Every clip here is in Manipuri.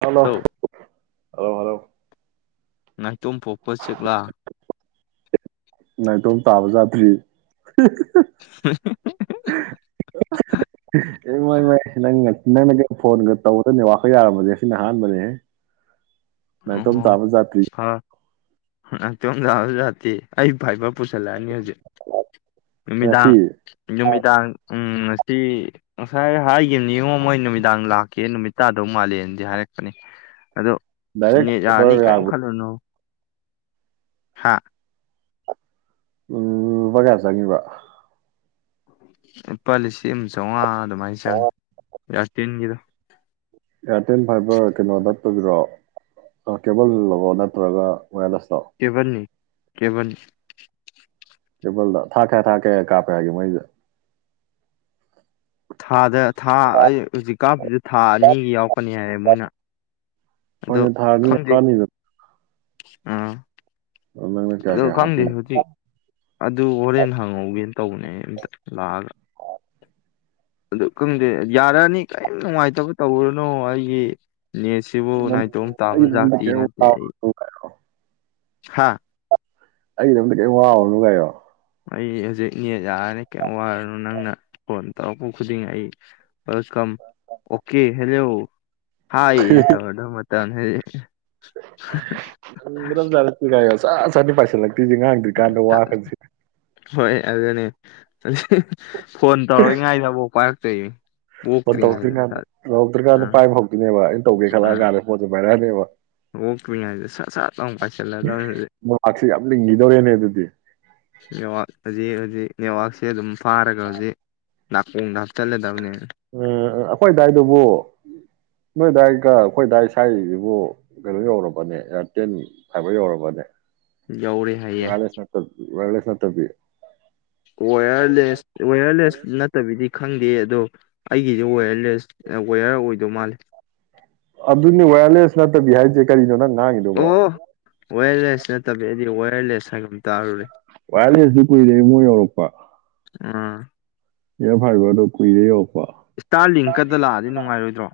ꯍꯜꯂꯣ ꯔꯣ ꯍꯂꯣ ꯍꯜꯂꯣ ꯅꯪ ꯇꯣꯝ ꯄꯣꯛꯄ ꯆꯦꯛꯂꯥ ꯇ꯭ꯔꯤ ꯃꯥꯏ ꯃꯥꯏ ꯅꯪꯒ ꯅꯪꯅꯒ ꯐꯣꯟꯒ ꯇꯧꯕꯗꯅꯦ ꯋꯥꯈ ꯌꯥꯔꯝꯕꯁꯦ ꯁꯤꯅ ꯑꯍꯥꯟꯕꯅꯦꯍꯦ ꯅꯥꯏꯇꯣꯝ ꯇꯥꯕ ꯖꯥꯇꯔꯤ ꯅꯥꯏꯇꯣꯝ ꯇꯥꯕ ꯖꯥꯇꯔꯤ ꯑꯩ ꯐꯥꯏꯕꯔ ꯄꯨꯁꯤꯜꯂꯛꯑꯅꯤ ꯍꯧꯖꯤꯛ ꯉꯁꯤ ꯅꯨꯃꯤꯗꯥꯡ ꯅꯨꯃꯤꯗꯥꯡ ꯎꯝ ꯉꯁꯤ ꯉꯁꯥꯏ ꯍꯥꯏꯈꯤꯕꯅꯤꯉꯣ ꯃꯣꯏ ꯅꯨꯃꯤꯗꯥꯡ ꯂꯥꯛꯀꯦ ꯅꯨꯃꯤꯠ ꯇꯥꯗꯧ ꯃꯥꯜꯂꯦꯅꯗꯤ ꯍꯥꯏꯔꯛꯄꯅꯤ ꯑꯗꯣ ꯗꯥꯏꯔꯦꯛ ꯅꯦꯠ ꯌꯥꯥꯅꯤ ꯐꯥꯏꯕꯔ ꯀꯩꯝ ꯌꯥꯕ ꯈꯜꯂꯨꯅꯨ ꯍꯥ ꯎꯝ ꯂꯨꯄꯥ ꯀꯌꯥ ꯆꯪꯒꯤꯕ ꯂꯨꯄꯥ ꯂꯤ ꯁꯤꯡ ꯑꯃ ꯆꯧꯉꯥ ꯑ ꯃꯥꯏ ꯆꯪ ꯌꯥꯔꯇꯦꯜꯒꯤꯗꯣ [inaudible] ꯑꯦꯌꯥꯔꯇꯦꯜ ꯐꯥꯏꯕꯔ ꯀꯩꯅꯣꯗꯣ ꯔꯣ ꯑ ꯀꯦꯕꯜ ꯂꯔꯣ ꯅꯠꯇ꯭ꯔꯒ ꯑꯣꯌꯔꯂꯦꯁ ꯀꯦꯕꯟꯅꯤ ꯀꯦꯕꯟ ꯀꯦꯕꯜꯂ ꯊꯥꯛꯈꯦ ꯊꯥꯛꯈꯌꯥ ꯀꯥꯞꯄꯦ ꯍꯥꯏꯒꯦ ꯃꯣꯏꯖꯦ ꯊꯥꯗ ꯊꯥ ꯑꯩ ꯍꯧꯖꯤꯛ ꯀꯥꯞꯄꯤꯖꯦ ꯊꯥ ꯑꯅꯤꯒꯤ ꯌꯥꯎꯔꯀꯅꯤ ꯍꯥꯏꯌꯦ ꯃꯣꯏꯅ ꯑꯗꯣ ꯍꯣꯏꯅꯦ ꯊꯥꯑꯅꯤ ꯈꯪꯗꯦ ꯀꯑꯝꯃꯤꯗꯣ ꯑꯥ ꯑꯣ ꯅꯪꯅ ꯀꯌꯥ ꯑꯗꯣ ꯀꯌꯥ ꯈꯪꯗꯦ ꯍꯥꯞꯇꯣꯏꯅꯣ ꯍꯧꯖꯤꯛ ꯑꯗꯨ ꯍꯣꯔꯦꯟ ꯍꯪꯍꯧꯒꯦꯅ ꯇꯧꯕꯅꯦ ꯑꯩꯅ ꯑꯝꯇ ꯂꯥꯛꯑꯒ ꯑꯗꯨ ꯈꯪꯗꯦ ꯌꯥꯔꯛꯑꯅꯤ ꯀꯩꯏꯝ ꯅꯨꯡꯉꯥꯏꯇꯕ ꯇꯧꯔꯨꯅꯣ ꯑꯩꯖꯤ ꯅꯦꯠꯁꯤꯕꯨ ꯅꯥꯏꯇꯣꯝ ꯇꯥꯕ ꯑꯩꯒꯤꯗꯃꯛꯇ ꯖꯥꯇꯤ ꯀꯩꯝ ꯅꯠꯇꯦ ꯑꯩ ꯋꯥꯔꯨꯅꯨ ꯍꯥꯥ ꯑꯩꯒꯤ ꯗꯃꯛꯇ ꯀꯔꯤꯝ ꯋꯥꯔꯣꯅꯨ ꯀꯩꯅꯣ ꯑꯩ ꯍꯧꯖꯤꯛꯅꯦꯠ ꯌꯥꯔꯅꯤ ꯀꯩꯝ ꯋꯥꯔꯅꯨ ꯅꯪꯅ ꯐꯣꯟ ꯇꯧꯔꯛꯄ ꯈꯨꯗꯤꯡ ꯑꯩ ꯋꯦꯜꯀꯝ ꯑꯣꯀꯦ ꯍꯦꯜꯂꯣ ꯍꯥꯏ ꯌꯦ ꯅ ꯇꯧꯔꯗꯧ ꯃꯇꯝꯅꯦ ꯍꯖ ꯆ ꯗꯝ ꯆꯔꯁꯤ ꯀꯥꯏ [unintelligible] ꯆ ꯁꯥ ꯅꯤ ꯄꯥꯏꯁꯜ ꯂꯛ ꯅꯨꯄꯤꯖꯦ ꯉꯥꯡꯗ꯭ꯔꯤꯀꯥꯟꯗ ꯋꯥꯍꯪꯁꯦ ꯌꯥꯖꯅꯤ ꯍꯣ ꯑꯣꯛꯇ꯭ꯔꯤꯉꯩꯗ ꯇꯧꯔꯛꯇ꯭ꯔꯤꯀꯥꯟꯗ ꯁꯠ ꯇꯧꯔꯛꯇ꯭ꯔꯤꯀꯥꯟꯗ ꯑꯥ ꯄꯥꯏꯕ ꯍꯧꯗꯣꯏꯅꯦꯕ ꯑꯩꯅ ꯇꯧꯒꯦ ꯈꯜꯂꯛꯑ ꯀꯥꯟꯗ ꯐꯣꯟꯁꯦ ꯄꯥꯏꯔ ꯅꯦ ꯕ ꯑꯣꯛꯇ꯭ꯔꯤꯉꯩꯗꯦ ꯁꯠ ꯁꯠ ꯂꯥꯎ ꯄꯥꯏꯁꯤꯜꯂꯗꯧꯅꯤ ꯍꯧꯖꯤꯛ ꯃꯥꯔꯛꯁꯦ ꯌꯥꯝ ꯂꯤꯡꯈꯤꯗꯧꯔꯦꯅꯦ ꯑꯗꯨꯗꯤ ꯅꯦꯋꯥꯛ ꯍꯧꯖꯤꯛ ꯍꯧꯖꯤꯛ ꯅꯦꯠꯋꯥꯛꯁꯦ ꯑꯗꯨꯝ ꯐꯥꯔꯒ ꯍꯧꯖꯤꯛ ꯅꯥꯀꯣꯡꯗ ꯍꯥꯞꯆꯜꯂꯗꯕꯅꯦ ꯎꯝ ꯑꯩꯈꯣꯏꯗꯥꯏꯗꯨꯕꯨ ꯅꯣꯏ ꯗꯥꯏ ꯀ ꯑꯩꯈꯣꯏꯗꯥꯏ ꯏꯁꯥꯏꯖꯤꯕꯨ ꯀꯩꯅꯣ ꯌꯧꯔꯕꯅꯦ ꯏꯌꯥꯔꯇꯦꯟ ꯐꯥꯏꯕꯔ ꯌꯧꯔꯕꯅꯦ ꯌꯧꯔꯦ ꯍꯥꯏꯌꯦ ꯋꯥꯌꯔꯂꯦꯁ ꯅꯠꯇꯕꯤ ꯋꯥꯌꯔꯂꯦꯁ ꯅꯠꯇꯕꯤ ꯋꯔꯂꯦꯁ ꯋꯥꯌꯔꯂꯦꯁ ꯅꯠꯇꯕꯤꯗꯤ ꯈꯪꯗꯦ ꯑꯗꯣ ꯑꯩꯒꯤꯁꯨ ꯑꯣꯏꯋꯔ ꯂꯦꯁ ꯋꯦꯌꯔ ꯑꯣꯏꯗꯧ ꯃꯥꯜꯂꯦ ꯑꯗꯨꯅꯤ ꯋꯥꯔꯂꯦꯁ ꯅꯠꯇꯕꯤ ꯍꯥꯏꯖꯦ ꯀꯔꯤꯅꯣ ꯅꯪ ꯉꯥꯡꯉꯤꯗꯨꯕꯣ ꯑꯣ ꯋꯥꯌꯔꯂꯦꯁ ꯅꯠꯇꯕꯤ ꯑꯩꯗꯤ ꯋ ꯂꯦꯁ ꯍꯥꯏꯒꯨꯝ ꯇꯥꯔꯨꯔꯦ ꯋꯥꯂꯁꯨ ꯀꯗꯦꯃꯣ ꯌꯧꯔꯄꯥ ꯑꯥ ꯌꯥ ꯐꯥꯏꯕ ꯇ ꯀꯏꯔꯦ ꯗ ꯏꯁꯇꯥꯔ ꯂꯤꯡꯀꯗ ꯂꯥꯛꯑꯗꯤ ꯅꯨꯡꯉꯥꯏꯔꯣꯏꯗ꯭ꯔꯣ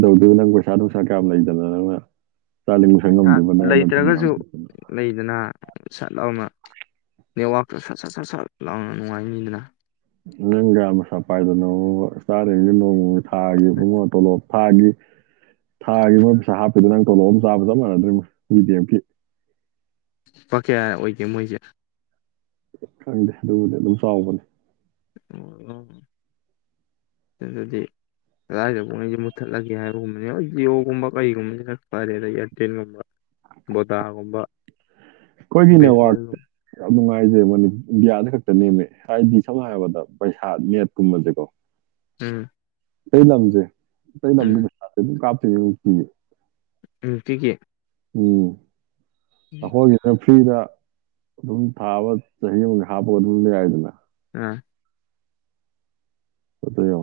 ꯂ ꯄꯁꯥꯗ ꯀꯌꯥꯌꯥꯝ ꯂꯩꯖꯅꯅ ꯆꯥꯅꯤꯡꯕ ꯏꯁꯇꯥꯔ ꯁꯪꯉꯝꯗꯕꯅ ꯅꯠꯇ ꯌꯥꯝ ꯂꯩꯇ꯭ꯔꯒꯁꯨ ꯂꯩꯗꯅ ꯁꯠ ꯂꯥꯎꯅ ꯅꯦꯠꯋꯥꯛꯇ ꯁꯠ ꯁꯠ ꯁꯠ ꯁꯠ ꯂꯥꯎꯅ ꯅꯨꯡꯉꯥꯏꯅꯤꯗꯅ ꯅꯪ ꯔꯝ ꯁꯄ ꯍꯥꯏꯗꯅ ꯁꯔ ꯊꯥꯒꯨꯡꯉꯣ ꯇꯂꯞ ꯊꯥꯒꯤ ꯊꯥꯒꯤ ꯃꯣꯏ ꯄꯩꯁꯥ ꯍꯥꯞꯄꯤꯗꯨ ꯅꯪ ꯇꯣꯂꯣꯞ ꯑꯃꯝ ꯆꯥꯕ ꯆꯞ ꯃꯥꯟꯅꯗꯣꯏꯔꯤ ꯕꯤꯗꯤꯤ ꯑꯦꯐꯀꯤ ꯄꯀꯌꯥ ꯑꯣꯏꯒꯦ ꯃꯣꯏꯁꯦ ꯈꯪꯗꯦ ꯑꯗꯨꯕꯨꯗꯤ ꯑꯗꯨꯝ ꯆꯥꯎꯕꯅꯦ ꯑꯣ ꯑꯗꯨꯗꯤ ꯀꯗꯥꯏꯗꯐꯥꯎ ꯑꯩꯩꯁꯦ ꯃꯨꯠꯊꯠꯂꯒꯦ ꯍꯥꯏꯕꯒꯨꯝꯕꯅꯦ ꯍ ꯖꯤꯑꯣꯣꯒꯨꯝꯕ ꯀꯩꯒꯨꯝꯕ ꯈ ꯐꯔꯦ ꯑꯗ ꯏꯌꯥꯔꯇꯦꯜꯒꯨꯝꯕ ꯕꯣꯗꯥꯒꯨꯝꯕ ꯀꯣꯏꯒꯤꯅꯦ ꯋꯥꯔ ꯕꯤꯁꯅꯦꯜꯒꯨꯝꯕ ꯍꯥꯏꯁꯦ ꯏꯟꯗꯤꯌꯥꯅ ꯈꯛꯇ ꯅꯦꯝꯃꯦ ꯍꯥꯏꯗꯤ ꯁꯝꯅ ꯍꯥꯏꯔꯕꯗ ꯄꯩꯁꯥ ꯅꯦꯠꯀꯨꯝꯕꯁꯦꯀꯣ ꯎꯝ ꯂꯩ ꯂꯝꯝꯁꯦ ꯁ ꯂ ꯎꯝ ꯀ ꯦ ꯎꯝ ꯀꯒꯤ ꯎꯝ ꯍꯦ ꯐ꯭ꯔꯤꯗ ꯑꯗꯨꯝ ꯊꯥꯕ ꯆꯍꯤ ꯑꯃꯒ ꯍꯥꯞꯄꯒ ꯑꯗꯨꯝ ꯂꯩ ꯌꯥꯏꯗꯅ ꯑꯥ ꯐꯠꯇꯣ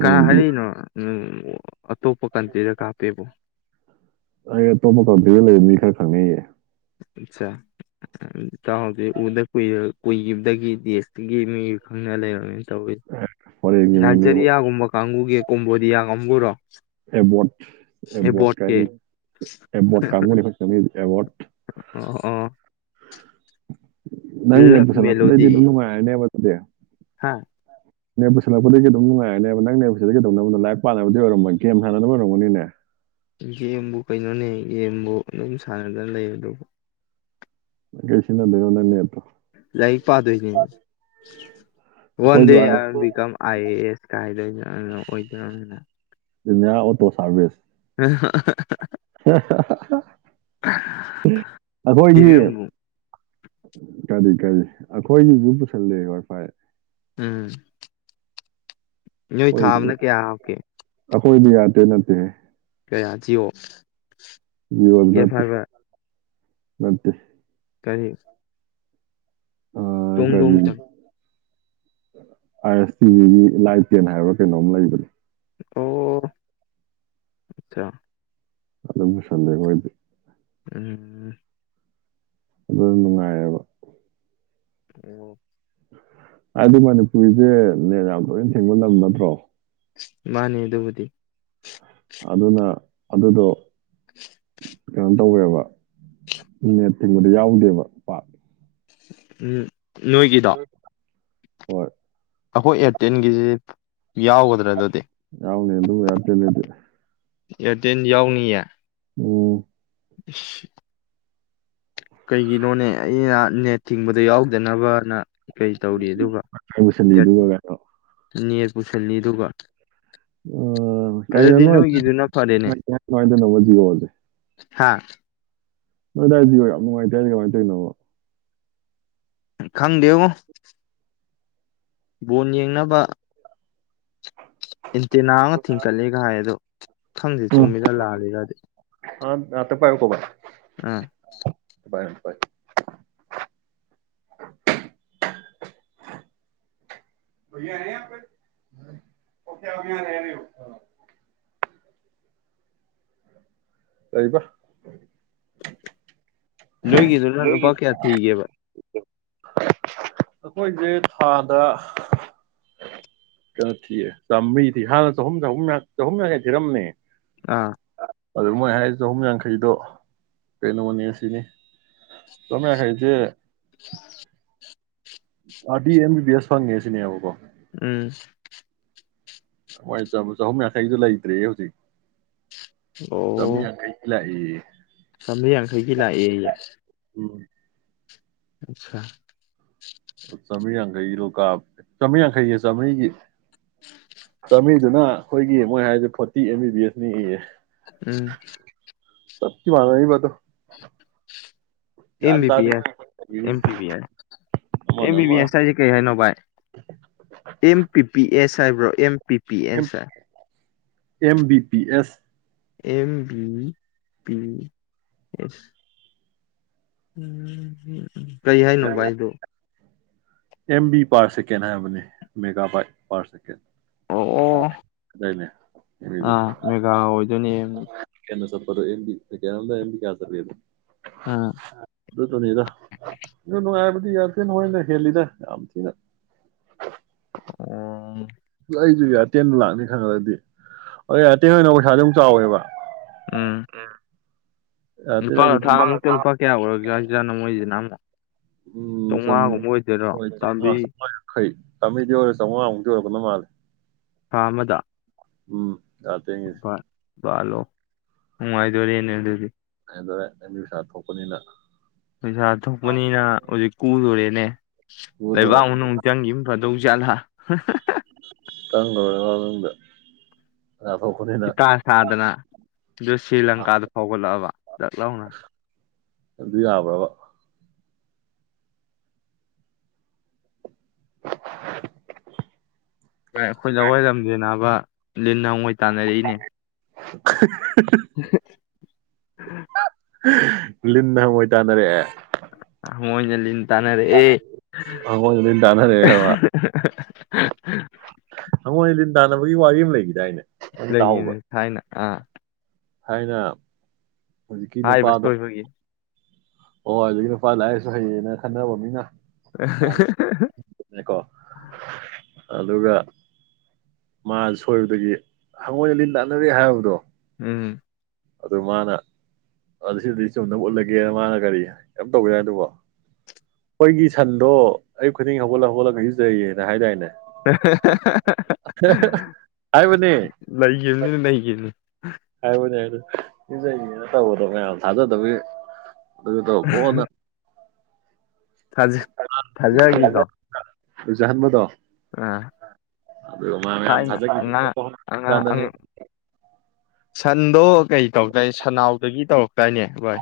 ꯀ ꯍꯥꯏꯔꯤꯅꯣ ꯎꯝ ꯑꯇꯣꯞꯄ ꯀꯟꯇ꯭ꯔꯤꯗ ꯀꯥꯞꯄꯦꯕ ꯑ ꯇꯣꯄ ꯇꯧ ꯂꯩ ꯑꯗꯨ ꯃꯤ ꯈꯔ ꯈꯪꯅꯤꯌꯦꯦ ꯑꯆꯥꯖꯤ ꯎꯗ ꯀꯨꯏꯕꯗꯒꯤ ꯗꯦꯁꯇꯒꯤ ꯃꯤ ꯈꯪꯅ ꯂꯩꯔꯝꯃꯤ ꯇ ꯍꯣꯔꯦꯟꯒꯤ ꯃꯤꯅꯦ ꯅꯖꯔꯤꯌꯥꯒꯕ ꯀꯥꯡꯪꯨꯒꯤꯦ ꯀꯣꯝꯕꯣꯗꯤꯌꯥ ꯀꯝꯕꯨꯨꯔꯣ ꯑꯦꯕꯠ ꯑꯦꯕꯠ ꯀꯥ ꯑꯦꯕꯠ ꯀꯃꯅꯤꯁ ꯑꯦꯋꯥꯔꯗ ꯑꯣ ꯑꯣ ꯅꯪ ꯂꯞ ꯅꯦꯕꯁꯂ ꯀꯠꯇꯗꯣ ꯅꯕ ꯑꯗꯦ ꯍꯥꯥ ꯅꯅꯦ ꯄꯨꯁꯤꯜꯂꯛꯄꯗꯒꯤ ꯑꯗꯨꯝ ꯅꯨꯡꯉꯥꯏꯔꯅꯦꯕ ꯅꯪꯅꯦ ꯄꯨꯁꯤꯗ ꯀꯩꯗꯧꯅꯕꯅꯣ ꯂꯥꯏꯔꯤꯛ ꯄꯥꯅꯕꯗꯤ ꯑꯣꯏꯔꯝꯕ ꯒꯦꯝ ꯁꯥꯟꯅꯕ ꯑꯣꯏꯔꯝꯒꯅꯤꯅꯦ ꯒꯦꯝꯕꯨ ꯀꯩꯅꯣꯅꯦ ꯒꯦꯝꯕꯨ ꯑꯗꯨꯝ ꯁꯥꯟꯅꯗꯅ ꯂꯩ ꯑꯗꯨꯕꯨ ꯀꯁꯤꯅꯗꯦꯒ ꯅꯅꯦꯦꯠꯇ ꯂꯥꯏꯔꯤꯛ ꯄꯥꯗꯣꯏꯁꯤꯅꯦ ꯋꯥꯟ ꯗꯦ ꯑꯩꯈꯣꯏꯁꯨ ꯑ I become I A S ꯀꯥꯏꯗꯣꯏ ꯑꯣꯏꯗꯣꯏꯅꯤꯅ ꯏꯅꯦꯌꯥ ꯑꯣꯇꯣ ꯁꯔꯚꯤꯁꯁ [inaudible] ꯑꯩꯈꯣꯏꯒꯤ ꯄꯤꯕꯤꯔꯝꯃꯨ ꯀꯔꯤ ꯀꯔꯤ ꯑꯩꯈꯣꯏꯒꯤꯁꯨ ꯄꯨꯁꯜꯂꯦ ꯋꯥꯏ ꯐꯥꯏ ꯎꯝ ꯅꯣꯏ ꯊꯥꯕꯅ ꯀꯌꯥ ꯍꯥꯞꯀꯦ ꯍꯣꯏꯗꯤ ꯌꯥꯗꯦ ꯅꯠꯇꯦ ꯀꯌꯥ ꯖꯤꯑꯣ ꯋꯥꯗ ꯑꯦꯐ ꯍꯥꯏꯕ ꯃꯠꯇ ꯀꯔꯤ ꯑꯥ ꯀꯔꯤ ꯇꯣꯡꯗꯣꯡꯇꯪ ꯑꯥꯏ ꯑꯦꯁ ꯇꯤꯚꯒꯤ ꯂꯥꯏ ꯇꯦꯟ ꯍꯥꯏꯕ ꯀꯩꯅꯣꯝ ꯂꯩꯕꯅꯦ ꯑꯣ ꯑꯆꯥ ꯑꯗꯨ ꯑꯗꯨꯕꯨ ꯁꯗꯦ ꯑꯣꯏꯣꯏꯗꯦ ꯎꯝ ꯑꯗꯨ ꯅꯨꯡꯉꯥꯏꯕ ꯑꯣꯝ ꯍꯥꯏꯗꯤ ꯃꯅꯤꯄꯨꯔꯤꯁꯦꯅꯦ ꯌꯥꯝ ꯂꯣꯏꯅ ꯊꯦꯡꯕ ꯂꯝ ꯅꯠꯇ꯭ꯔꯣ ꯃꯥꯅꯦ ꯑꯗꯨꯕꯨꯗꯤ ꯑꯗꯨꯅ ꯑꯗꯨꯗꯣ ꯀꯩꯅꯣ [inaudible] ꯇꯧꯋꯦꯕ ꯅꯦꯠ ꯊꯤꯡꯕꯗ ꯌꯥꯎꯗꯦꯕ ꯄꯥꯛ ꯎ ꯅꯣꯏꯒꯤꯗꯣ ꯍꯣꯏ ꯑꯩꯈꯣꯏ ꯑꯦꯌꯥꯔꯇꯦꯟꯒꯤꯁꯤ ꯌꯥꯎꯒꯗ꯭ꯔꯥ ꯑꯗꯨ ꯌꯥꯎꯅꯦ ꯑꯗꯨ ꯌꯥꯗꯅꯦꯦ ꯑꯦꯌꯥꯔꯇꯦꯜ ꯌꯥꯎꯅꯤꯌꯦ ꯑꯣ [inaudible] ꯀꯩꯒꯤꯅꯣꯅꯦ ꯑꯩꯅ ꯅꯦꯠ ꯊꯤꯡꯕꯗ ꯌꯥꯎꯗꯅꯕꯅ ꯀꯩ ꯇꯧꯔꯤ ꯑꯗꯨꯒ ꯃꯨꯁꯜꯂꯤꯗꯨꯒ ꯀꯩꯅꯣ ꯄꯨꯁꯜꯅꯤ ꯑꯗꯨꯒ ꯎ ꯑꯗꯨꯗꯤ ꯅꯣꯏꯒꯤꯗꯨꯅ ꯐꯔꯦꯅꯦ ꯀꯗꯣꯉꯥꯏꯅꯧꯕ ꯖꯤꯑꯣꯣꯁꯦ ꯍꯥ ꯅꯣꯏꯗꯥꯏꯗꯤ ꯌꯥꯝ ꯅꯨꯡꯉꯥꯏꯇꯥꯏ ꯍꯥꯏꯗꯤ ꯀꯃꯥꯏꯅ ꯇꯧꯔꯤꯅꯣ ꯈꯪꯗꯦꯕꯣ ꯕꯣꯟ ꯌꯦꯡꯅꯕ ꯏꯟꯇꯦꯅꯥ ꯑꯃ ꯊꯤꯡꯀꯠꯂꯒ ꯍꯥꯏ ꯑꯗꯣ ꯈꯪꯗꯦ ꯆꯨꯝꯃꯤꯔ ꯂꯥꯂꯒꯗꯤ ꯑ ꯑꯇ ꯄꯥꯏꯣ ꯀꯣꯕ ꯑꯥ ꯔ ꯐ ꯇꯏꯔꯤꯕ ꯂꯣꯏꯒꯗ ꯂ ꯂꯨꯄꯥ ꯀꯌꯥ ꯊꯒꯦ ꯑꯩꯈꯣꯏꯁꯦ ꯊꯥꯗ ꯀꯩꯅꯣ ꯊꯤꯌꯦ ꯆꯥꯝꯃꯔꯤ ꯊꯤ ꯍꯥꯟꯅ ꯆꯍꯨꯝ ꯆ ꯆꯍꯨꯝ ꯌꯥꯡꯈꯩ ꯊꯤꯔꯝꯃꯦ ꯑꯥ ꯑꯗꯨ ꯃꯣꯏ ꯍꯥꯏꯔꯤ ꯆꯍꯨꯝ ꯌꯥꯡꯈꯩꯗꯣ ꯀꯩꯅꯣꯅꯦ ꯑꯁꯤꯅꯤ ꯇꯃꯦ ꯍꯥꯏꯩꯗꯤꯦ [inaudible] ꯑꯗꯤ ꯑꯦꯝ ꯕꯤ ꯕꯤ ꯑꯦꯁ ꯐꯪꯉꯦ ꯁꯤꯅꯦꯕꯀꯣ ꯎꯝ ꯏ ꯆꯕ ꯆꯍꯨꯝ ꯌꯥꯡꯈꯩꯗꯨ ꯂꯩꯇ꯭ꯔꯦ ꯍꯧꯖꯤꯛ ꯑꯣ ꯆꯃꯌꯥ ꯀꯩ ꯀꯂ ꯆꯥꯝꯃꯔꯤ ꯌꯥꯡꯈꯩꯒꯤ ꯂꯥꯛꯑꯦ ꯎꯝ ꯑꯆꯥ ꯆꯥꯝꯃꯔꯤ ꯌꯥꯡꯈꯩꯒꯤ ꯂꯣꯀꯥ ꯆꯥꯝꯃꯔꯤ ꯌꯥꯡꯈꯩꯒꯤ ꯆꯥꯝꯃꯔꯤꯒꯤ ꯆꯃꯤ ꯑꯗꯨꯅ ꯑꯩꯈꯣꯏꯒꯤ ꯃꯣꯏ ꯍꯥꯏꯔꯤꯁꯦ ꯐꯣꯔꯇꯤ ꯑꯦꯝ ꯕꯤ ꯕꯤ ꯑꯦꯁꯅꯤ ꯏꯌꯦ ꯎꯝ ꯁꯀꯤꯃꯅꯕꯠꯇ M B P S M ꯇꯧꯕꯤꯔꯤꯁꯦ ꯄꯤ ꯄꯕꯤ ꯑꯦꯁ ꯑꯦꯝ ꯑꯃꯅ ꯕꯤ ꯄꯕꯤ ꯑꯃ ꯑꯦꯁ ꯍꯥꯏꯁꯦ ꯀꯔꯤ ꯍꯥꯏꯅꯣ ꯚꯏ ꯑꯦꯝ ꯄꯤ ꯄꯤ ꯑꯦꯁ ꯍꯥꯏꯕ꯭ꯔꯣ M P P M S ꯍꯥꯏ M B P S M B P S ꯎꯝꯝ ꯎꯝ ꯀꯩ ꯍꯥꯏꯅꯣ ꯚꯥꯏꯗꯨ ꯑꯦꯝ ꯕꯤ ꯄꯥꯔ ꯁꯦꯀꯦꯟ ꯍꯥꯏꯕꯅꯤ ꯃꯦꯒꯥ ꯄꯥꯔ ꯁꯦꯀꯦꯟ ꯑꯣ ꯑꯣ ꯑꯗꯥꯏꯅꯦ ꯑ ꯃꯦꯒꯥ ꯑꯣꯏꯗꯣꯏꯅꯤ ꯀꯩꯅꯣ ꯁꯄꯔꯕꯤ ꯀꯌꯥꯅꯗꯤ ꯀꯌꯥ ꯁꯔ ꯑꯗꯨ ꯎꯝ ꯑꯗꯨ ꯇꯅꯤꯗ ꯑꯗꯨꯅꯅꯨꯡ ꯗꯤ ꯌꯥ ꯊꯅ ꯍꯣꯏꯅ ꯍꯦꯜꯂꯤꯗ ꯌꯥꯝꯝ ꯊꯗ ꯑꯣ ꯑꯩꯁꯨ ꯌꯥ ꯑꯔꯇꯦꯟꯗ ꯂꯥꯛꯅꯤ ꯈꯪꯉꯒꯗꯤ ꯑ ꯑꯔꯇꯦꯟ ꯑꯣꯏꯅ ꯄꯩꯁꯥꯁꯨꯣ ꯌꯥꯝ ꯆꯥꯎꯋꯦꯕ ꯎꯝ ꯑꯇꯩ ꯂꯨꯄꯥ ꯑꯗꯨ ꯊꯥꯃꯨꯛꯇ ꯑꯗꯨꯝ ꯂꯨꯄꯥ ꯀꯌꯥ ꯑꯣꯏꯔꯒꯁꯨꯥꯖꯥꯠꯅ ꯃꯣꯏꯁꯤꯅ ꯎꯝ ꯆꯥꯝꯃꯉꯥꯒꯨꯝꯕ ꯑꯣꯏꯗꯣꯏꯔꯣ ꯆꯥꯝꯃꯔꯤ ꯀꯃꯤꯗꯤ ꯑꯣꯏ ꯁꯃ ꯑꯃꯛꯇ ꯑꯣꯏꯔ ꯀꯅ ꯃꯥꯜꯦ ꯊꯥꯃꯗ ꯎꯝ ꯗꯥꯇꯦ ꯕꯥꯂꯣ ꯅꯉꯥꯢꯗꯣꯔꯦꯅꯦ ꯑꯗꯨꯗꯤ ꯗꯔꯦ ꯑꯦꯝꯌꯨꯁꯥ ꯊꯣꯛꯄꯅꯤꯅ ꯄꯩꯁꯥ ꯊꯣꯛꯄꯅꯤꯅ ꯍꯧꯖꯤꯛ ꯀꯨꯗꯣꯔꯦꯅꯦ ꯄꯨꯗꯣꯔꯦ ꯂꯩꯕꯥꯛ ꯃꯅꯨꯡ ꯆꯪꯕꯅ ꯐꯗꯧꯖꯥꯠꯂꯥ ꯍꯥꯍꯥꯍꯥ [unintelligible] ꯍꯤꯇꯥ ꯁꯥꯗꯅ ꯑꯗꯨ ꯁ꯭ꯔꯤ ꯂꯪꯀꯥꯗ ꯐꯥꯎꯒꯠꯂꯛꯑꯕ ꯗꯛ ꯂꯧꯥꯎꯅ ꯑꯗꯨ ꯌꯥꯕ꯭ꯔꯕ [inaudible] ꯕꯥꯢ ꯑꯩꯈꯣꯏ ꯂꯧꯋꯥꯏꯔꯝꯗꯦꯅꯥꯕ ꯂꯤꯟ ꯅ ꯍꯉꯣꯢꯏ ꯇꯥꯟꯅꯔꯛꯏꯅꯦ ꯍꯍꯍ ꯍꯍꯍ ꯂꯤꯟꯅ ꯍꯪꯉꯣꯏ ꯇꯥꯅꯔꯛꯑꯦ ꯍꯉꯣꯢꯅ ꯂꯤꯟ ꯇꯅꯔꯦ ꯑꯦ ꯍꯪꯉꯣꯏꯅ ꯂꯤꯟ ꯇꯥꯟꯅꯔꯛꯑꯦꯕ ꯍꯪꯉꯣꯏ ꯂꯤꯟ ꯇꯥꯟꯅꯕꯒꯤ ꯋꯥꯔꯤ ꯑꯃ ꯂꯩꯒꯤꯗꯥꯢꯅꯦ ꯂꯩꯌꯦꯅꯦ ꯊꯥꯏꯅ ꯑꯥ ꯍꯥꯏꯅ ꯍꯥꯏꯕ [unintelligible] ꯍꯣꯏ ꯑꯗꯨꯒꯤ ꯅꯨꯄꯥ ꯂꯥꯛꯑꯦꯁꯨ ꯍꯩꯌꯦꯅ ꯈꯟꯅꯔꯕ ꯃꯤꯅ ꯑꯍꯍꯍꯍ ꯀꯣ ꯑꯗꯨꯒ ꯃꯥ ꯁꯣꯏꯕꯗꯒꯤ ꯍꯪꯉꯣꯏꯅ ꯂꯤꯟ ꯂꯥꯟꯅꯔꯦ ꯍꯥꯏꯕꯗꯣ ꯎꯝ ꯑꯗꯨ ꯃꯥꯅ ꯁꯤꯗꯤ ꯆꯨꯝꯅꯕ ꯎꯠꯂꯒꯦꯅ ꯃꯥꯅ ꯀꯔꯤ ꯌꯥꯝ ꯇꯧꯒꯦ ꯌꯥꯏ ꯑꯗꯨꯕꯣ ꯑꯩꯈꯣꯏꯒꯤ ꯁꯟꯗꯣ ꯑꯌꯨꯛ ꯈꯨꯗꯤꯡ ꯍꯧꯒꯠꯂꯒ ꯍꯧꯒꯠꯂꯒꯁꯨꯖꯩꯌꯦꯅ ꯍꯥꯏꯗꯥꯏꯅꯦ ꯍꯍꯍꯍꯍ ꯍꯥꯏꯕꯅꯦ ꯂꯩꯈꯤꯕꯅꯤꯅ ꯂꯩꯈꯤꯕꯅꯤ ꯍꯥꯢꯕꯅꯦ [unintelligible] ꯃꯌꯥꯝ ꯊꯥꯖꯗꯕꯩ ꯑꯗꯨ ꯇꯣ ꯀꯣꯅ ꯊꯥꯖ ꯊꯥꯖꯒꯤꯗꯣ ꯂꯨꯖꯍꯟꯕꯗꯣ ꯑ ꯑꯗꯨꯒ ꯃꯥ ꯃꯌꯥꯝ ꯊꯥꯏꯅ ꯊꯥꯖꯈꯤꯗ꯭ꯔꯣ ꯑꯉꯥꯡ ꯑꯉꯥ ꯑ ꯀꯥꯟꯗꯅꯤ ꯁꯟꯗꯣ ꯀꯩ ꯇꯧꯗꯥꯏ ꯁꯅꯥꯎꯗꯒꯤ ꯇꯧ ꯀꯥꯏꯅꯤ ꯣꯏ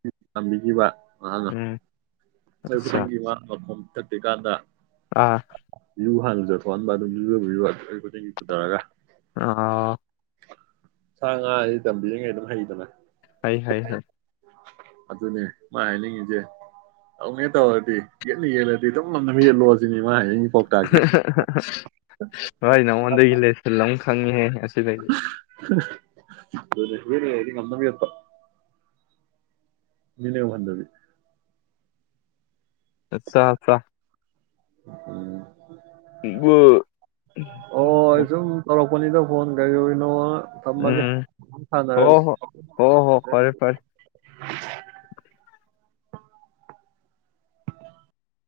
ꯅꯨꯄꯤ ꯇꯝꯕꯤꯈꯤꯕ ꯎꯝ ꯑꯠꯆꯥ ꯑꯅꯪꯈꯤꯕ ꯃꯐꯝ ꯊꯇꯤꯀꯥꯟꯗ ꯑꯥ ꯖꯨ ꯍꯥꯟꯂꯨꯊ ꯊꯣꯛꯍꯟꯕ ꯑꯗꯨꯝ ꯌꯨꯗꯕꯤꯨ ꯑꯩ ꯈꯨꯗꯤꯡꯒꯤ ꯄꯨꯊꯔꯒ ꯑ ꯁꯥ ꯉꯥꯗꯤ ꯇꯝꯕꯤꯔꯤꯉꯩ ꯑꯗꯨꯝ ꯍꯩꯗꯅ ꯍꯥꯏ ꯍꯥꯏ ꯑꯗꯨꯅꯦ ꯃꯥ ꯍꯥꯏꯅꯤꯡꯉꯤꯁꯦ ꯇꯧꯉꯦ ꯇꯧꯔꯗꯤ ꯌꯦꯟꯅ ꯌꯦꯜꯂꯗꯤ ꯑꯗꯨꯝ ꯉꯝꯅꯕ ꯌꯦꯜꯂꯣꯁꯤꯅꯤ ꯃꯥ ꯍꯥꯏꯅꯤꯡꯉꯤꯁꯦ [inaudible] ꯍꯣꯏ ꯅꯃꯗ ꯏꯂꯦꯂ ꯂꯪ ꯈꯪꯉꯍꯦ ꯑꯗꯨꯔ ꯍꯥꯏꯗꯤ ꯃꯅꯕꯤꯠꯇ ꯃꯤꯂꯕꯥꯟꯗꯕꯤ ꯑꯆꯥꯐ꯭ꯔꯥ ꯑꯣꯁꯨꯨꯝ ꯇꯂꯣ ꯅꯤꯗ ꯐꯣꯟ ꯀ ꯏꯩꯅꯣ ꯃꯒ ꯍꯣ ꯊꯅꯔꯖ ꯍꯣ ꯍꯣ ꯍꯣ ꯐꯔꯦ ꯐꯔꯦ